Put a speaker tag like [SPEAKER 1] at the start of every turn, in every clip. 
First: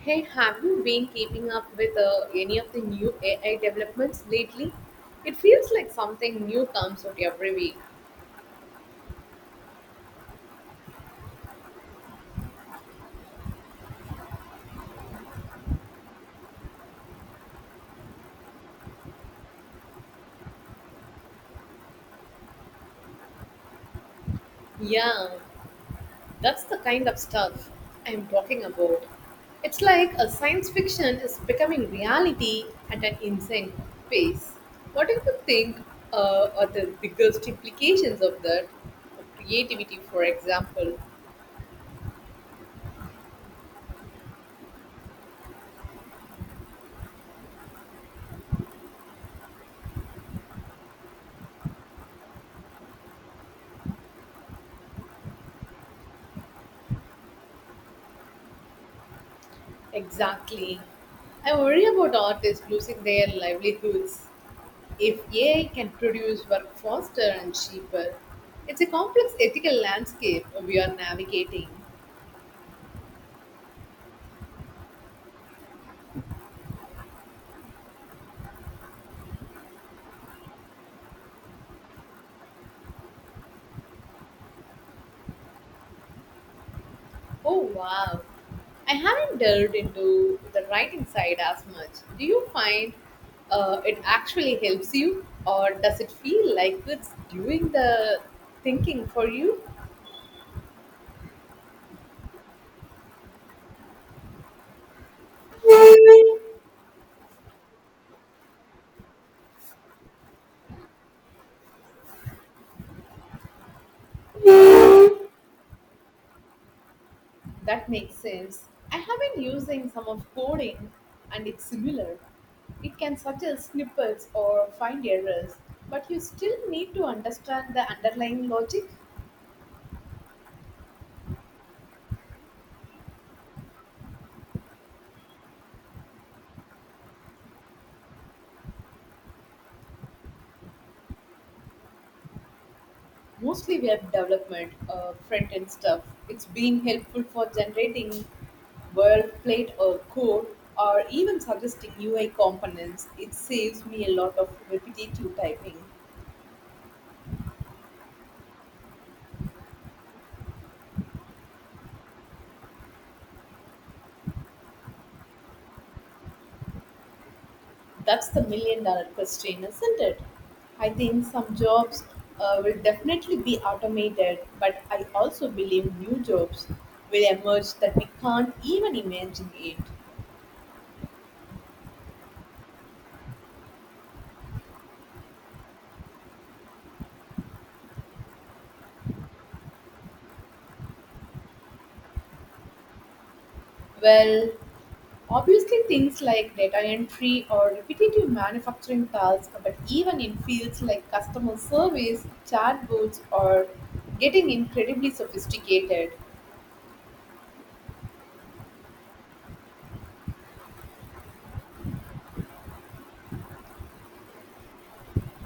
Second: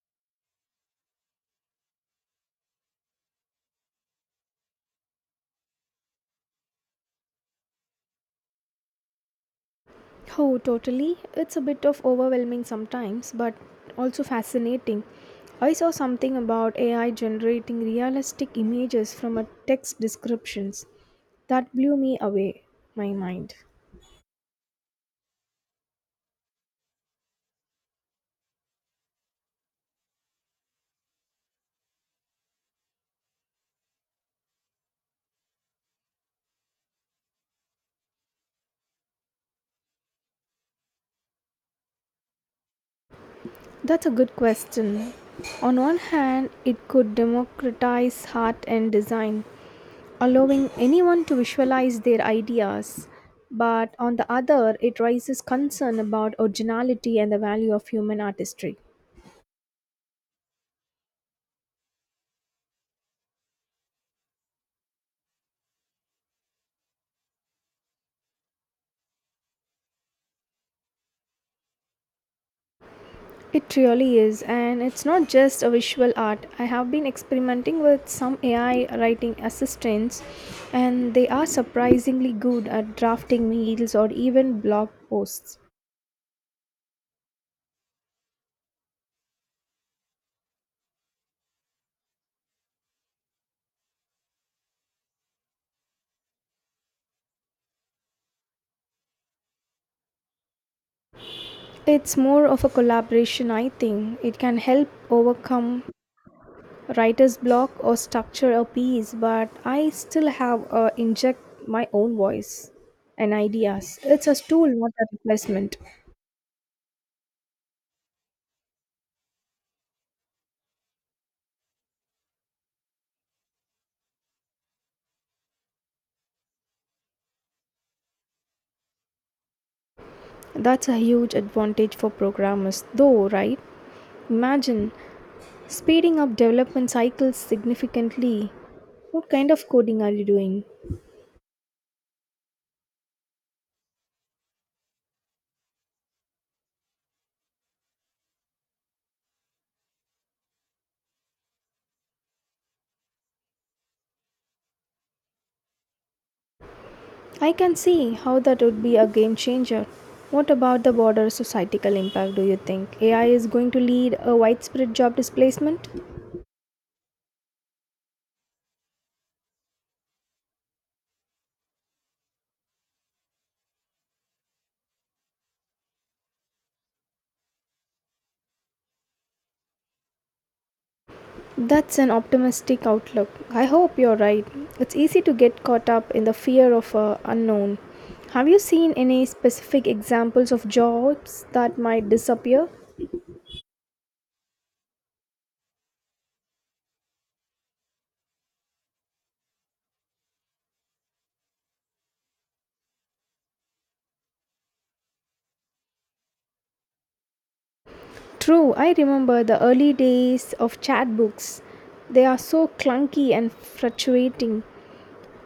[SPEAKER 1] Hey, have you been keeping up with any of the new AI developments lately? It feels like something new comes out every week.
[SPEAKER 2] Oh, totally. It's a bit of overwhelming sometimes, but also fascinating. I saw something about AI generating realistic images from a text descriptions. That blew me away my mind.
[SPEAKER 1] Yeah, that's the kind of stuff I'm talking about. It's like a science fiction is becoming reality at an insane pace. What do you think are the biggest implications of that? Creativity, for example.
[SPEAKER 2] That's a good question. On one hand, it could democratize art and design, allowing anyone to visualize their ideas. But on the other, it raises concern about originality and the value of human artistry.
[SPEAKER 1] Exactly. I worry about artists losing their livelihoods if AI can produce work faster and cheaper, it's a complex ethical landscape we are navigating.
[SPEAKER 2] It really is, and it's not just a visual art. I have been experimenting with some AI writing assistants, and they are surprisingly good at drafting meals or even blog posts.
[SPEAKER 1] Oh wow, I haven't delved into the writing side as much. Do you find it actually helps you, or does it feel like it's doing the thinking for you?
[SPEAKER 2] It's more of a collaboration, I think. It can help overcome writer's block or structure a piece, but I still have inject my own voice and ideas. It's a tool, not a replacement.
[SPEAKER 1] That makes sense. I have been using some of coding and it's similar. It can suggest snippets or find errors, but you still need to understand the underlying logic.
[SPEAKER 2] That's a huge advantage for programmers, though, right? Imagine speeding up development cycles significantly. What kind of coding are you doing?
[SPEAKER 1] Mostly web development, front end stuff. It's been helpful for generating world plate or code or even suggesting UI components. It saves me a lot of repetitive typing.
[SPEAKER 2] I can see how that would be a game changer. What about the broader societal impact do you think? AI is going to lead a widespread job displacement?
[SPEAKER 1] That's the $1 million question, isn't it? I think some jobs will definitely be automated, but I also believe new jobs will emerge that we can't even imagine it.
[SPEAKER 2] That's an optimistic outlook. I hope you're right. It's easy to get caught up in the fear of unknown. Have you seen any specific examples of jobs that might disappear?
[SPEAKER 1] Well, obviously, things like data entry or repetitive manufacturing tasks, but even in fields like customer service, chatbots, or getting incredibly sophisticated.
[SPEAKER 2] True, I remember the early days of chatbooks. They are so clunky and fluctuating.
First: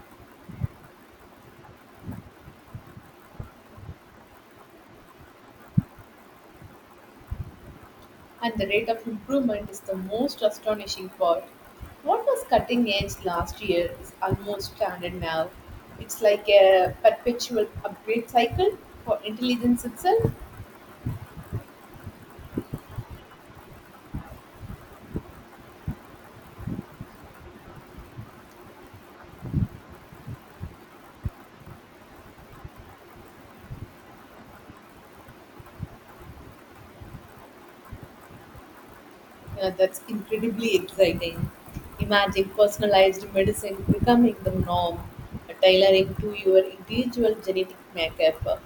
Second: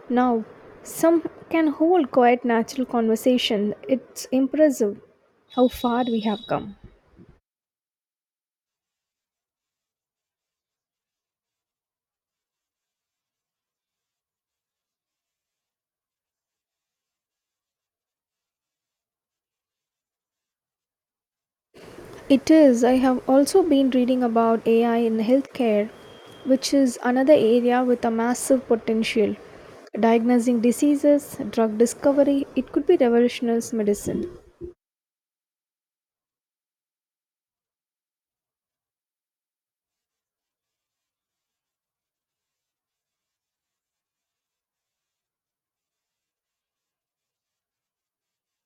[SPEAKER 2] Now, some can hold quite natural conversation. It's impressive how far we have come.
[SPEAKER 1] And the rate of improvement is the most astonishing part. What was cutting edge last year is almost standard now. It's like a perpetual upgrade cycle for intelligence itself.
[SPEAKER 2] It is. I have also been reading about AI in healthcare, which is another area with a massive potential. Diagnosing diseases, drug discovery, it could be revolutionary medicine.
[SPEAKER 1] Yeah, that's incredibly exciting. Imagine personalized medicine becoming the norm, tailoring to your individual genetic makeup.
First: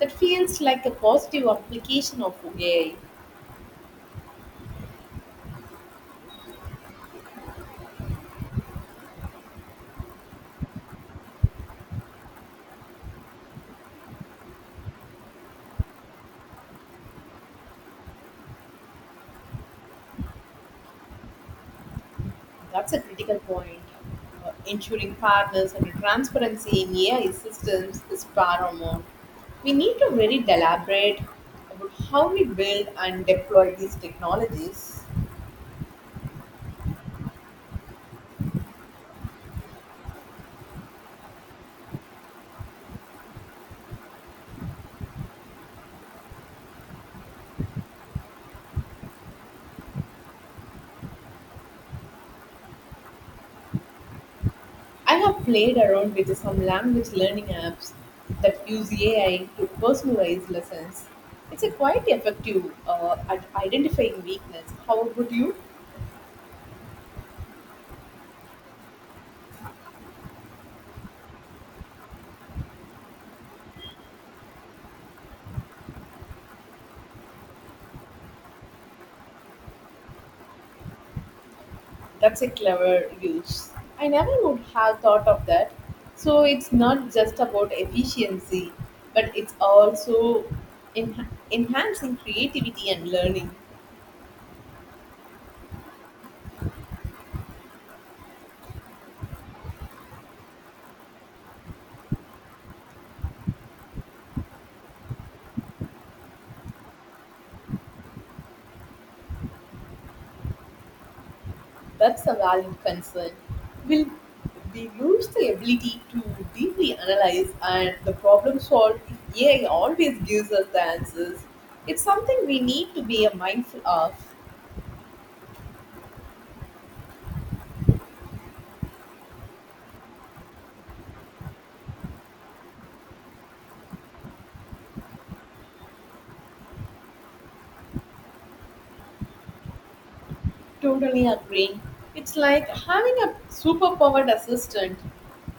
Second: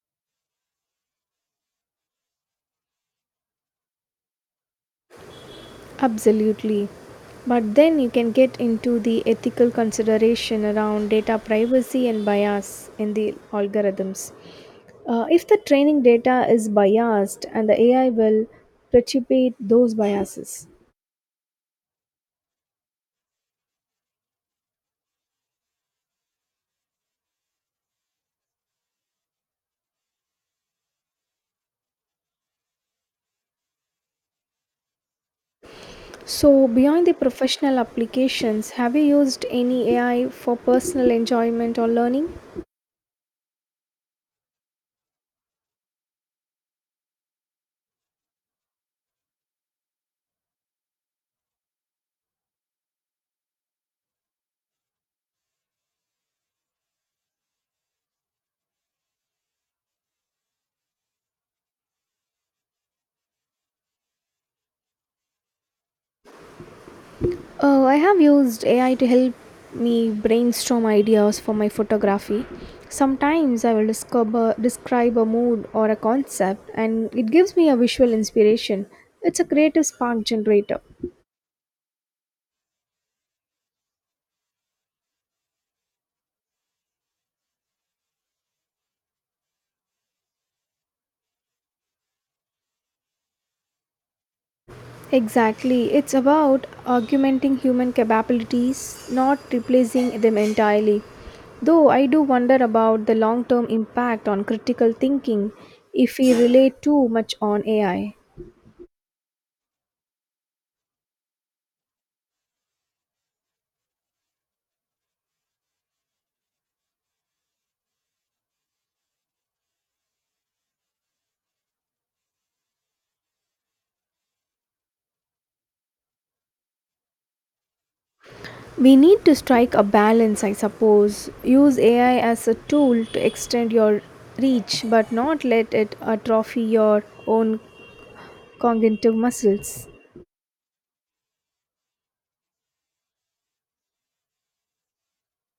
[SPEAKER 1] That feels like a positive application of AI.
[SPEAKER 2] Absolutely. But then you can get into the ethical consideration around data privacy and bias in the algorithms. If the training data is biased and the AI will perpetuate those biases.
[SPEAKER 1] That's a critical point. Ensuring fairness and transparency in AI systems is paramount. We need to very deliberate about how we build and deploy these technologies.
[SPEAKER 2] So, beyond the professional applications, have you used any AI for personal enjoyment or learning?
[SPEAKER 1] I have played around with some language learning apps that use AI to personalize lessons. It's a quite effective at identifying weakness. How about you?
[SPEAKER 2] Oh, I have used AI to help me brainstorm ideas for my photography. Sometimes I will discover, describe a mood or a concept and it gives me a visual inspiration. It's a creative spark generator.
[SPEAKER 1] That's a clever use. I never would have thought of that. So it's not just about efficiency, but it's also enhancing creativity and learning.
[SPEAKER 2] Exactly. It's about augmenting human capabilities, not replacing them entirely. Though I do wonder about the long term impact on critical thinking if we rely too much on AI.
[SPEAKER 1] That's a valid concern. Will we lose the ability to deeply analyze and the problem solve if AI always gives us the answers? It's something we need to be mindful of.
[SPEAKER 2] We need to strike a balance, I suppose. Use AI as a tool to extend your reach, but not let it atrophy your own cognitive muscles.
[SPEAKER 1] Totally agree. It's like having a superpowered assistant.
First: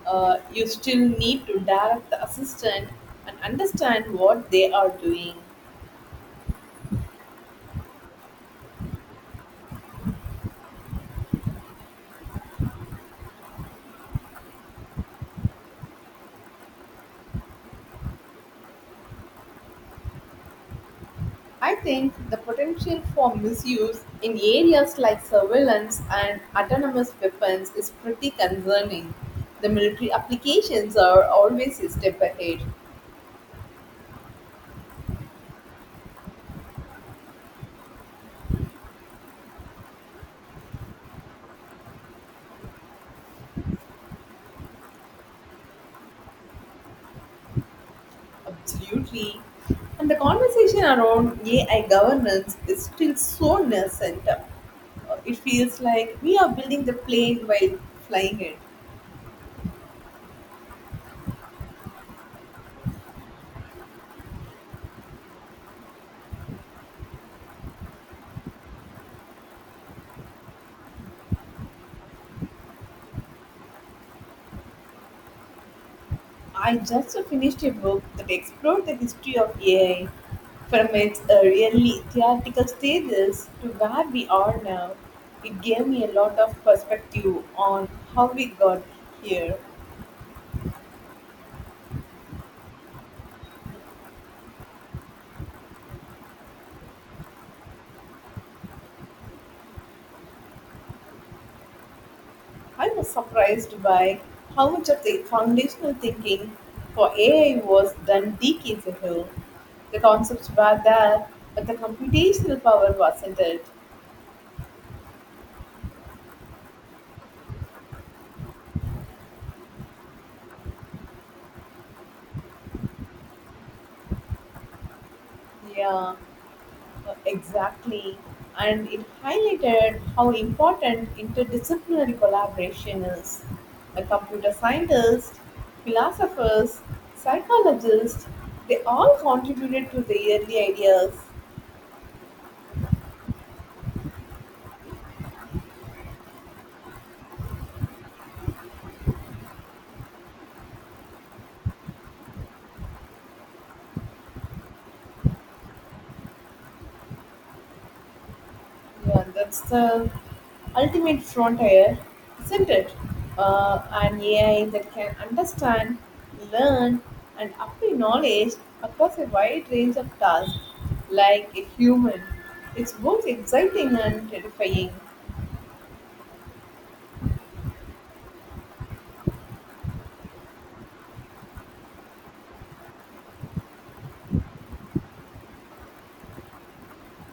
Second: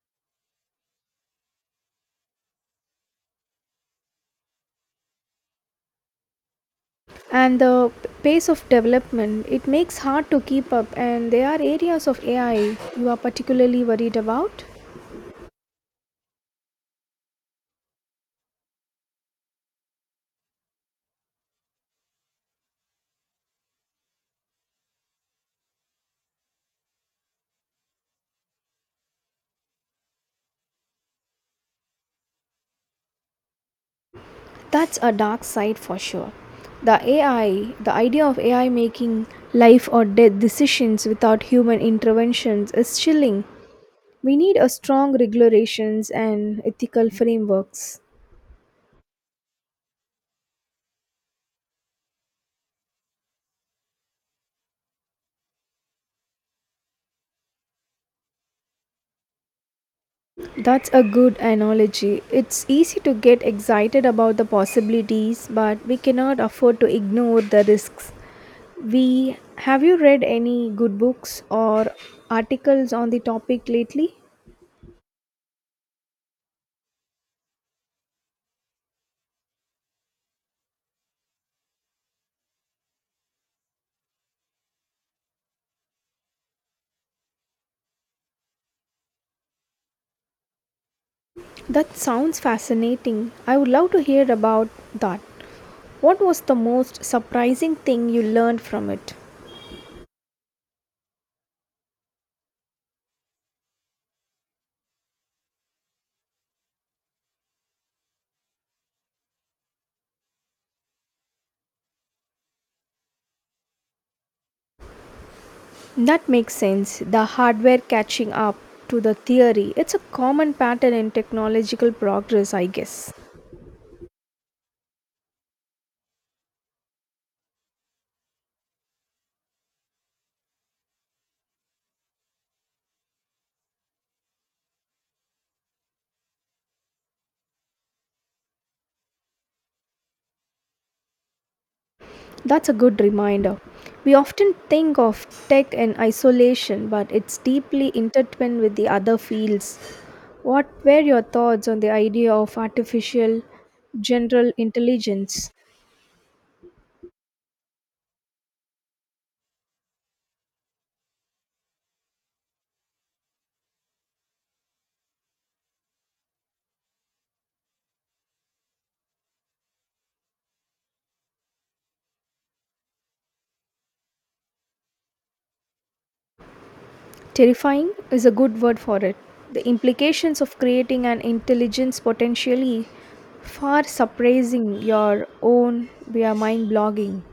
[SPEAKER 1] You still need to direct the assistant and understand what they are doing.
[SPEAKER 2] And the pace of development, it makes hard to keep up and there are areas of AI you are particularly worried about.
[SPEAKER 1] I think the potential for misuse in areas like surveillance and autonomous weapons is pretty concerning. The military applications are always a step ahead.
[SPEAKER 2] That's a dark side for sure. The AI, the idea of AI making life or death decisions without human interventions is chilling. We need a strong regulations and ethical frameworks.
[SPEAKER 1] Absolutely. And the conversation around AI governance is still so nascent. It feels like we are building the plane while flying it.
[SPEAKER 2] That's a good analogy. It's easy to get excited about the possibilities, but we cannot afford to ignore the risks. We Have you read any good books or articles on the topic lately?
[SPEAKER 1] I just finished a book that explored the history of AI from its really theoretical stages to where we are now. It gave me a lot of perspective on how we got here.
[SPEAKER 2] That sounds fascinating. I would love to hear about that. What was the most surprising thing you learned from it?
[SPEAKER 1] I was surprised by how much of the foundational thinking for AI was done decades ago. The concepts were there, but the computational power wasn't it?
[SPEAKER 2] That makes sense. The hardware catching up to the theory. It's a common pattern in technological progress, I guess.
[SPEAKER 1] Yeah, exactly. And it highlighted how important interdisciplinary collaboration is. The computer scientists, philosophers, psychologists, they all contributed to the early ideas.
[SPEAKER 2] That's a good reminder. We often think of tech in isolation, but it's deeply intertwined with the other fields. What were your thoughts on the idea of artificial general intelligence?
[SPEAKER 1] Yeah, that's the ultimate frontier, isn't it? An AI that can understand, learn, and apply knowledge across a wide range of tasks like a human. It's both exciting and terrifying,
[SPEAKER 2] Terrifying is a good word for it. The implications of creating an intelligence potentially far surprising your own via mind blogging.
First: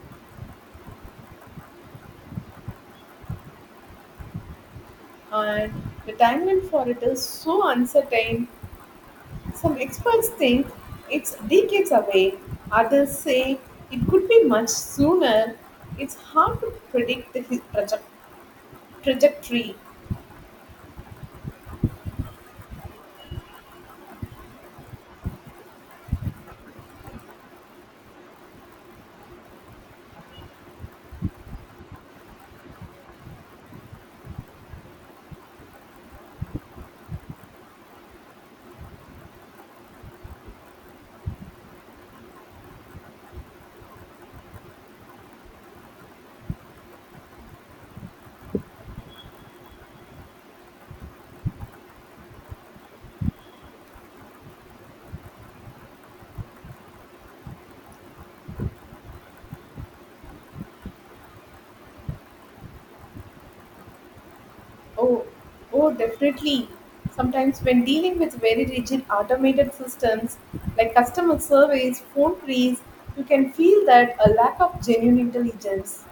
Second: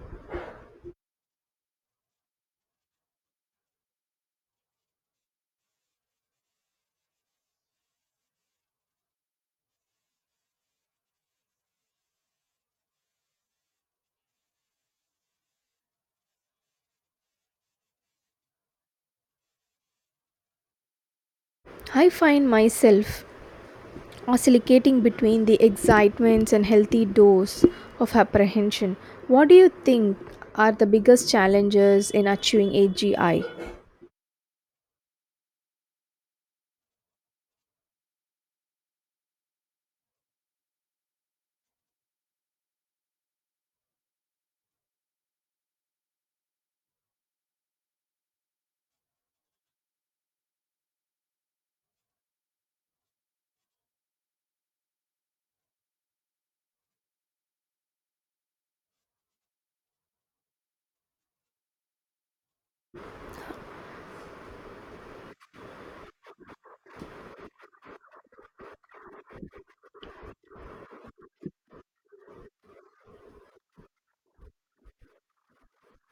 [SPEAKER 1] and the timeline for it is so uncertain. Some experts think it's decades away, others say it could be much sooner. It's hard to predict the trajectory.
[SPEAKER 2] I find myself oscillating between the excitements and healthy dose of apprehension. What do you think are the biggest challenges in achieving AGI?
[SPEAKER 1] Oh, oh, definitely. Sometimes when dealing with very rigid automated systems like customer service, phone trees, you can feel that a lack of genuine intelligence.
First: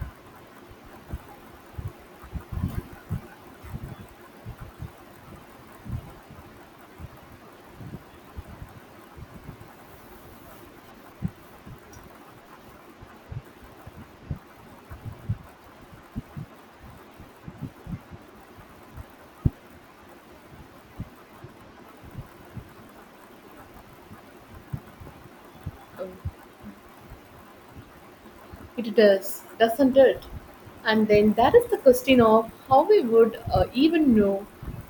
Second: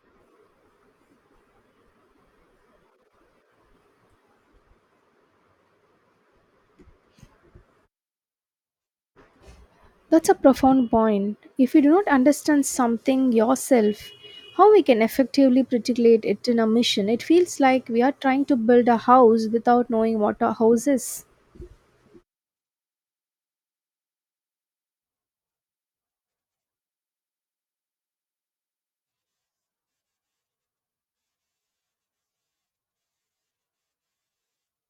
[SPEAKER 2] That's a profound point. If you do not understand something yourself, how we can effectively particulate it in a mission? It feels like we are trying to build a house without knowing what a house is.
[SPEAKER 1] Oh, it does, doesn't it? And then that is the question of how we would even know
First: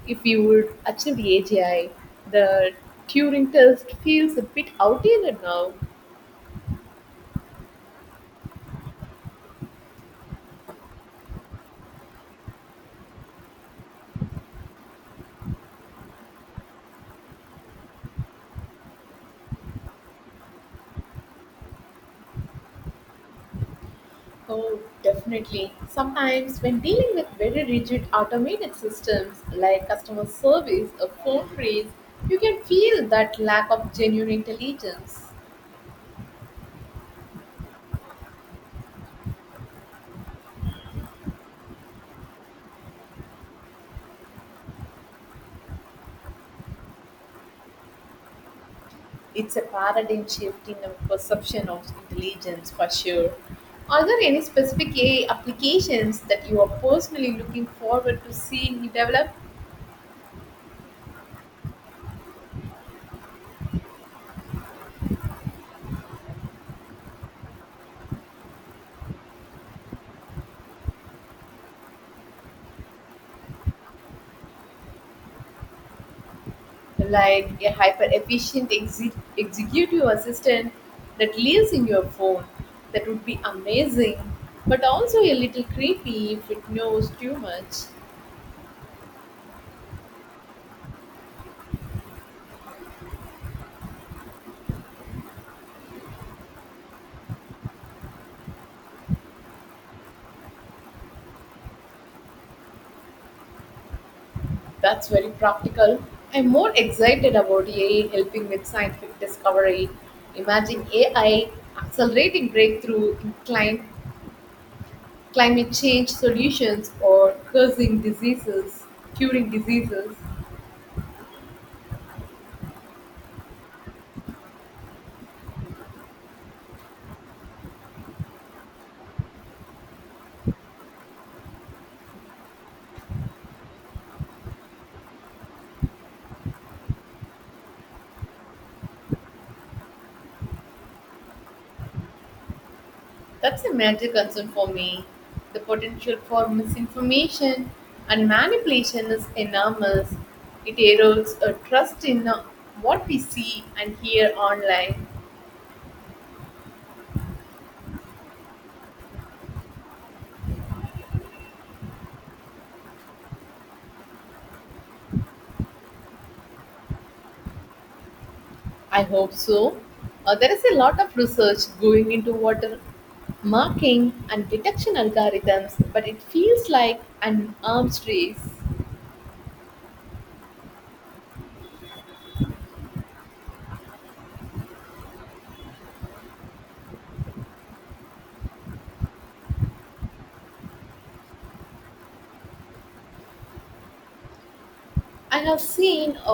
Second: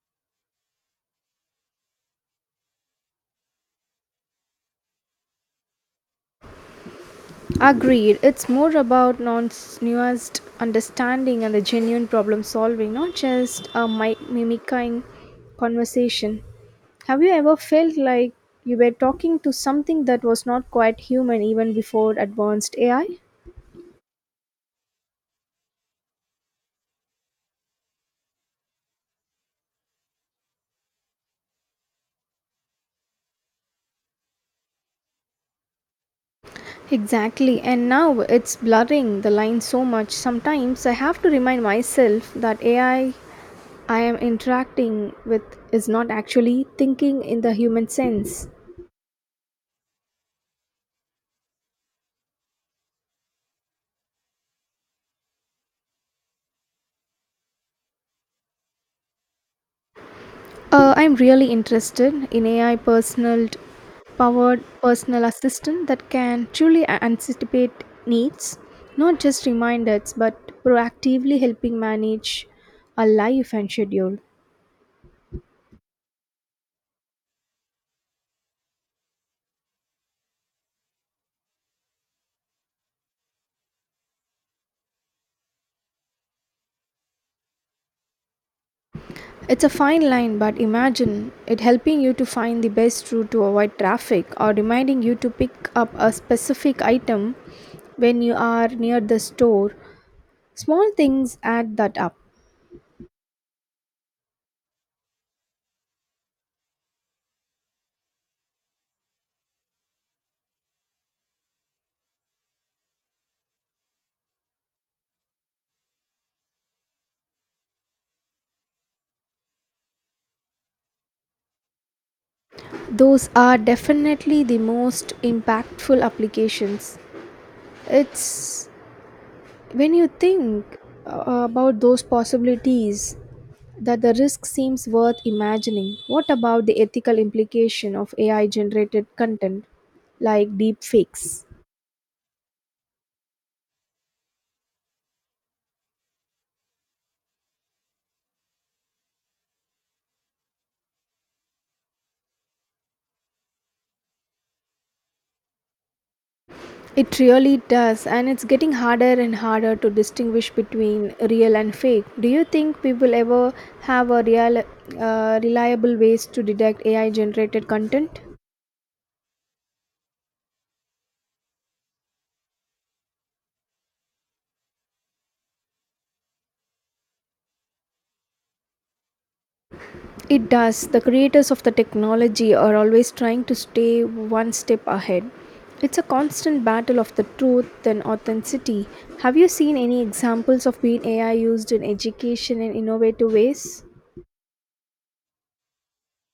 [SPEAKER 1] if we would achieve AGI. The Turing test feels a bit outdated now.
[SPEAKER 2] Agreed. It's more about non nuanced understanding and the genuine problem solving, not just a mimicking conversation. Have you ever felt like you were talking to something that was not quite human even before advanced AI?
[SPEAKER 1] Oh, definitely. Sometimes, when dealing with very rigid automated systems like customer service or phone freeze, you can feel that lack of genuine intelligence.
[SPEAKER 2] Exactly, and now it's blurring the lines so much. Sometimes I have to remind myself that AI I am interacting with is not actually thinking in the human sense.
[SPEAKER 1] It's a paradigm shift in the perception of intelligence for sure. Are there any specific AI applications that you are personally looking forward to seeing develop?
[SPEAKER 2] I'm really interested in AI personal powered personal assistant that can truly anticipate needs, not just reminders, but proactively helping manage a life and schedule.
[SPEAKER 1] Like a hyper efficient executive assistant that lives in your phone. That would be amazing, but also a little creepy if it knows too much.
[SPEAKER 2] It's a fine line, but imagine it helping you to find the best route to avoid traffic or reminding you to pick up a specific item when you are near the store. Small things add that up.
[SPEAKER 1] That's very practical. I'm more excited about AI helping with scientific discovery. Imagine AI accelerating breakthrough in climate change solutions or curing diseases.
[SPEAKER 2] Those are definitely the most impactful applications. It's when you think about those possibilities that the risk seems worth imagining. What about the ethical implication of AI generated content like deepfakes?
[SPEAKER 1] That's a major concern for me. The potential for misinformation and manipulation is enormous. It erodes a trust in what we see and hear online.
[SPEAKER 2] It really does, and it's getting harder and harder to distinguish between real and fake. Do you think people ever have a real, reliable ways to detect AI generated content?
[SPEAKER 1] I hope so. There is a lot of research going into water marking and detection algorithms, but it feels like an arms race.
[SPEAKER 2] It does. The creators of the technology are always trying to stay one step ahead. It's a constant battle of the truth and authenticity. Have you seen any examples of being AI used in education in innovative ways?
[SPEAKER 1] I have seen